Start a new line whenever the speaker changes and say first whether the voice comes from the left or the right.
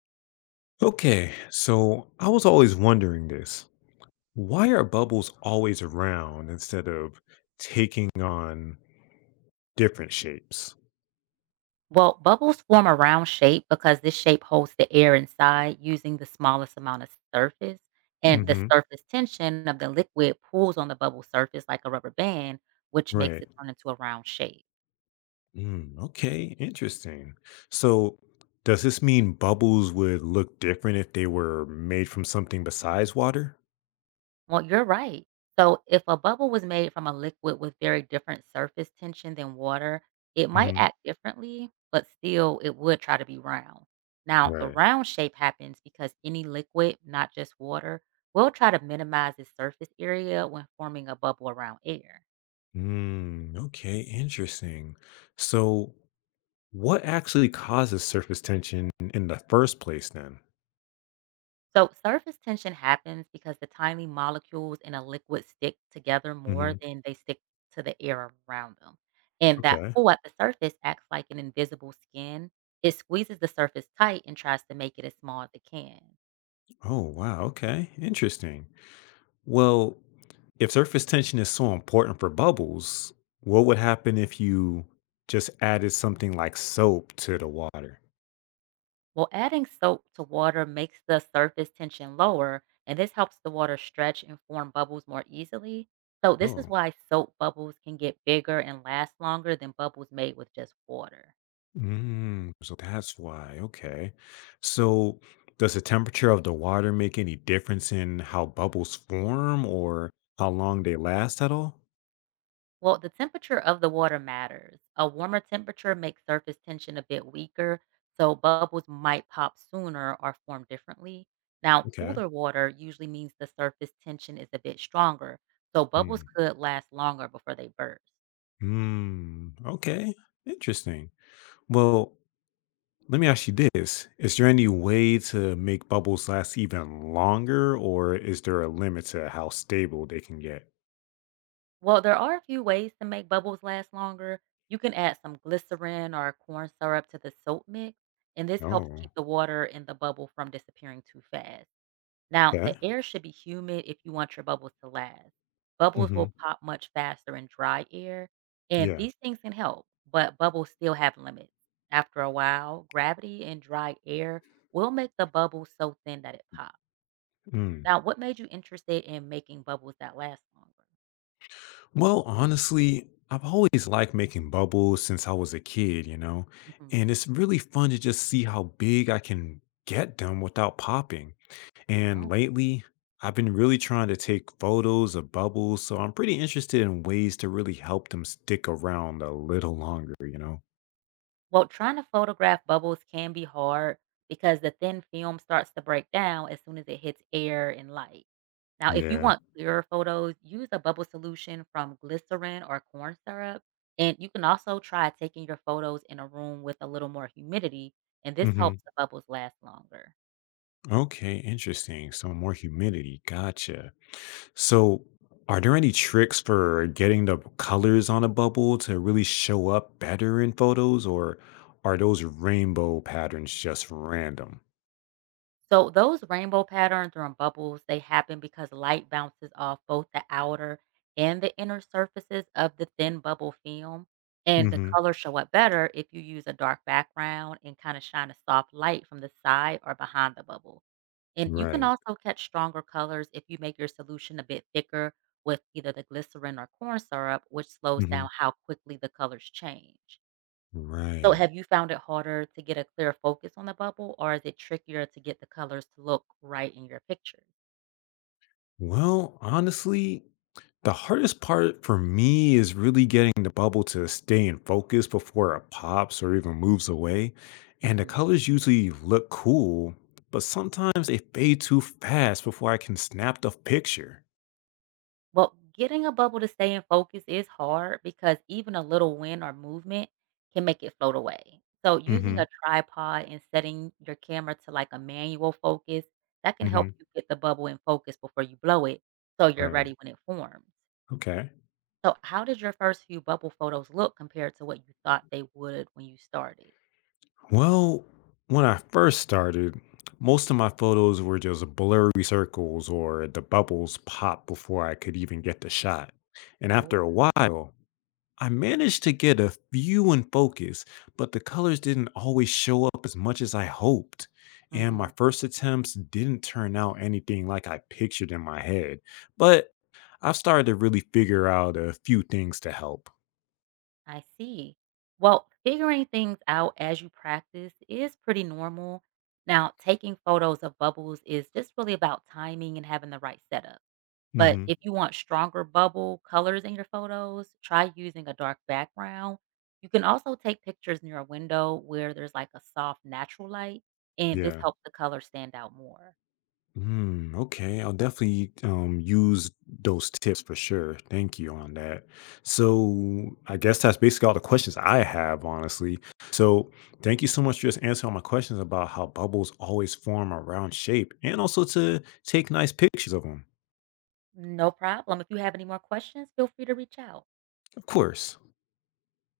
left: Okay, so I was always wondering this. Why are bubbles always around instead of taking on different shapes?
right: Well, bubbles form a round shape because this shape holds the air inside using the smallest amount of surface. And the
left: Hmm.
right: surface tension of the liquid pulls on the bubble surface like a rubber band, which makes
left: Right.
right: it turn into a round shape.
left: Mm, okay, interesting. So, does this mean bubbles would look different if they were made from something besides water?
right: Well, you're right. So, if a bubble was made from a liquid with very different surface tension than water, it might
left: Hmm.
right: act differently, but still it would try to be round. Now, the
left: Right.
right: round shape happens because any liquid, not just water, will try to minimize its surface area when forming a bubble around air.
left: Mm, okay, interesting. So, what actually causes surface tension in the first place then?
right: So, surface tension happens because the tiny molecules in a liquid stick together
left: Hmm.
right: more than they stick to the air around them. And that
left: Okay.
right: pull at the surface acts like an invisible skin. It squeezes the surface tight and tries to make it as small as it can.
left: Oh, wow. Okay. Interesting. Well, if surface tension is so important for bubbles, what would happen if you just added something like soap to the water?
right: Well, adding soap to water makes the surface tension lower, and this helps the water stretch and form bubbles more easily. So, this is
left: Oh,
right: why soap bubbles can get bigger and last longer than bubbles made with just water.
left: mm, so that's why. Okay. So, does the temperature of the water make any difference in how bubbles form or how long they last at all?
right: Well, the temperature of the water matters. A warmer temperature makes surface tension a bit weaker, so bubbles might pop sooner or form differently. Now,
left: Okay.
right: cooler water usually means the surface tension is a bit stronger, so bubbles
left: Mm.
right: could last longer before they burst.
left: Mm. Okay. Interesting. Well, let me ask you this. Is there any way to make bubbles last even longer, or is there a limit to how stable they can get?
right: Well, there are a few ways to make bubbles last longer. You can add some glycerin or corn syrup to the soap mix, and this helps
left: Oh,
right: keep the water in the bubble from disappearing too fast. Now, the
left: okay.
right: air should be humid if you want your bubbles to last. Bubbles
left: Hmm.
right: will pop much faster in dry air, and
left: Yeah.
right: these things can help, but bubbles still have limits. After a while, gravity and dry air will make the bubble so thin that it pops.
left: Mm.
right: Now, what made you interested in making bubbles that last longer?
left: Well, honestly, I've always liked making bubbles since I was a kid, and
right: Hmm.
left: it's really fun to just see how big I can get them without popping. And lately, I've been really trying to take photos of bubbles, so I'm pretty interested in ways to really help them stick around a little longer, you know?
right: Well, trying to photograph bubbles can be hard because the thin film starts to break down as soon as it hits air and light. Now, if you
left: Yeah.
right: want clearer photos, use a bubble solution from glycerin or corn syrup. And you can also try taking your photos in a room with a little more humidity, and this helps
left: Hmm.
right: the bubbles last longer.
left: Okay, interesting. So more humidity. Gotcha. So are there any tricks for getting the colors on a bubble to really show up better in photos, or are those rainbow patterns just random?
right: So those rainbow patterns or bubbles, they happen because light bounces off both the outer and the inner surfaces of the thin bubble film. And the
left: Hmm.
right: colors show up better if you use a dark background and kind of shine a soft light from the side or behind the bubble. And you can
left: Right.
right: also catch stronger colors if you make your solution a bit thicker with either the glycerin or corn syrup, which slows
left: Hmm.
right: down how quickly the colors change. So
left: Right.
right: have you found it harder to get a clear focus on the bubble, or is it trickier to get the colors to look right in your pictures?
left: Well, honestly, the hardest part for me is really getting the bubble to stay in focus before it pops or even moves away. And the
right: Mhm.
left: colors usually look cool, but sometimes they fade too fast before I can snap the picture.
right: Well, getting a bubble to stay in focus is hard because even a little wind or movement can make it float away. So using
left: Hmm.
right: a tripod and setting your camera to like a manual focus, that can help
left: Hmm.
right: you get the bubble in focus before you blow it so you're
left: Right.
right: ready when it forms.
left: Okay.
right: So how did your first few bubble photos look compared to what you thought they would when you started?
left: Well, when I first started, most of my photos were just blurry circles or the bubbles pop before I could even get the shot. And after
right: Sure.
left: a while, I managed to get a few in focus, but the colors didn't always show up as much as I hoped. And my
right: Mhm.
left: first attempts didn't turn out anything like I pictured in my head. But I've started to really figure out a few things to help.
right: I see. Well, figuring things out as you practice is pretty normal. Now, taking photos of bubbles is just really about timing and having the right setup. But
left: Hmm.
right: if you want stronger bubble colors in your photos, try using a dark background. You can also take pictures near a window where there's like a soft natural light, and this
left: Yeah.
right: helps the color stand out more.
left: Hmm, okay, I'll definitely use those tips for sure. Thank you on that. So I guess that's basically all the questions I have, honestly. So thank you so much for just answering all my questions about how bubbles always form around shape and also to take nice pictures of them.
right: No problem. If you have any more questions, feel free to reach out.
left: Of course.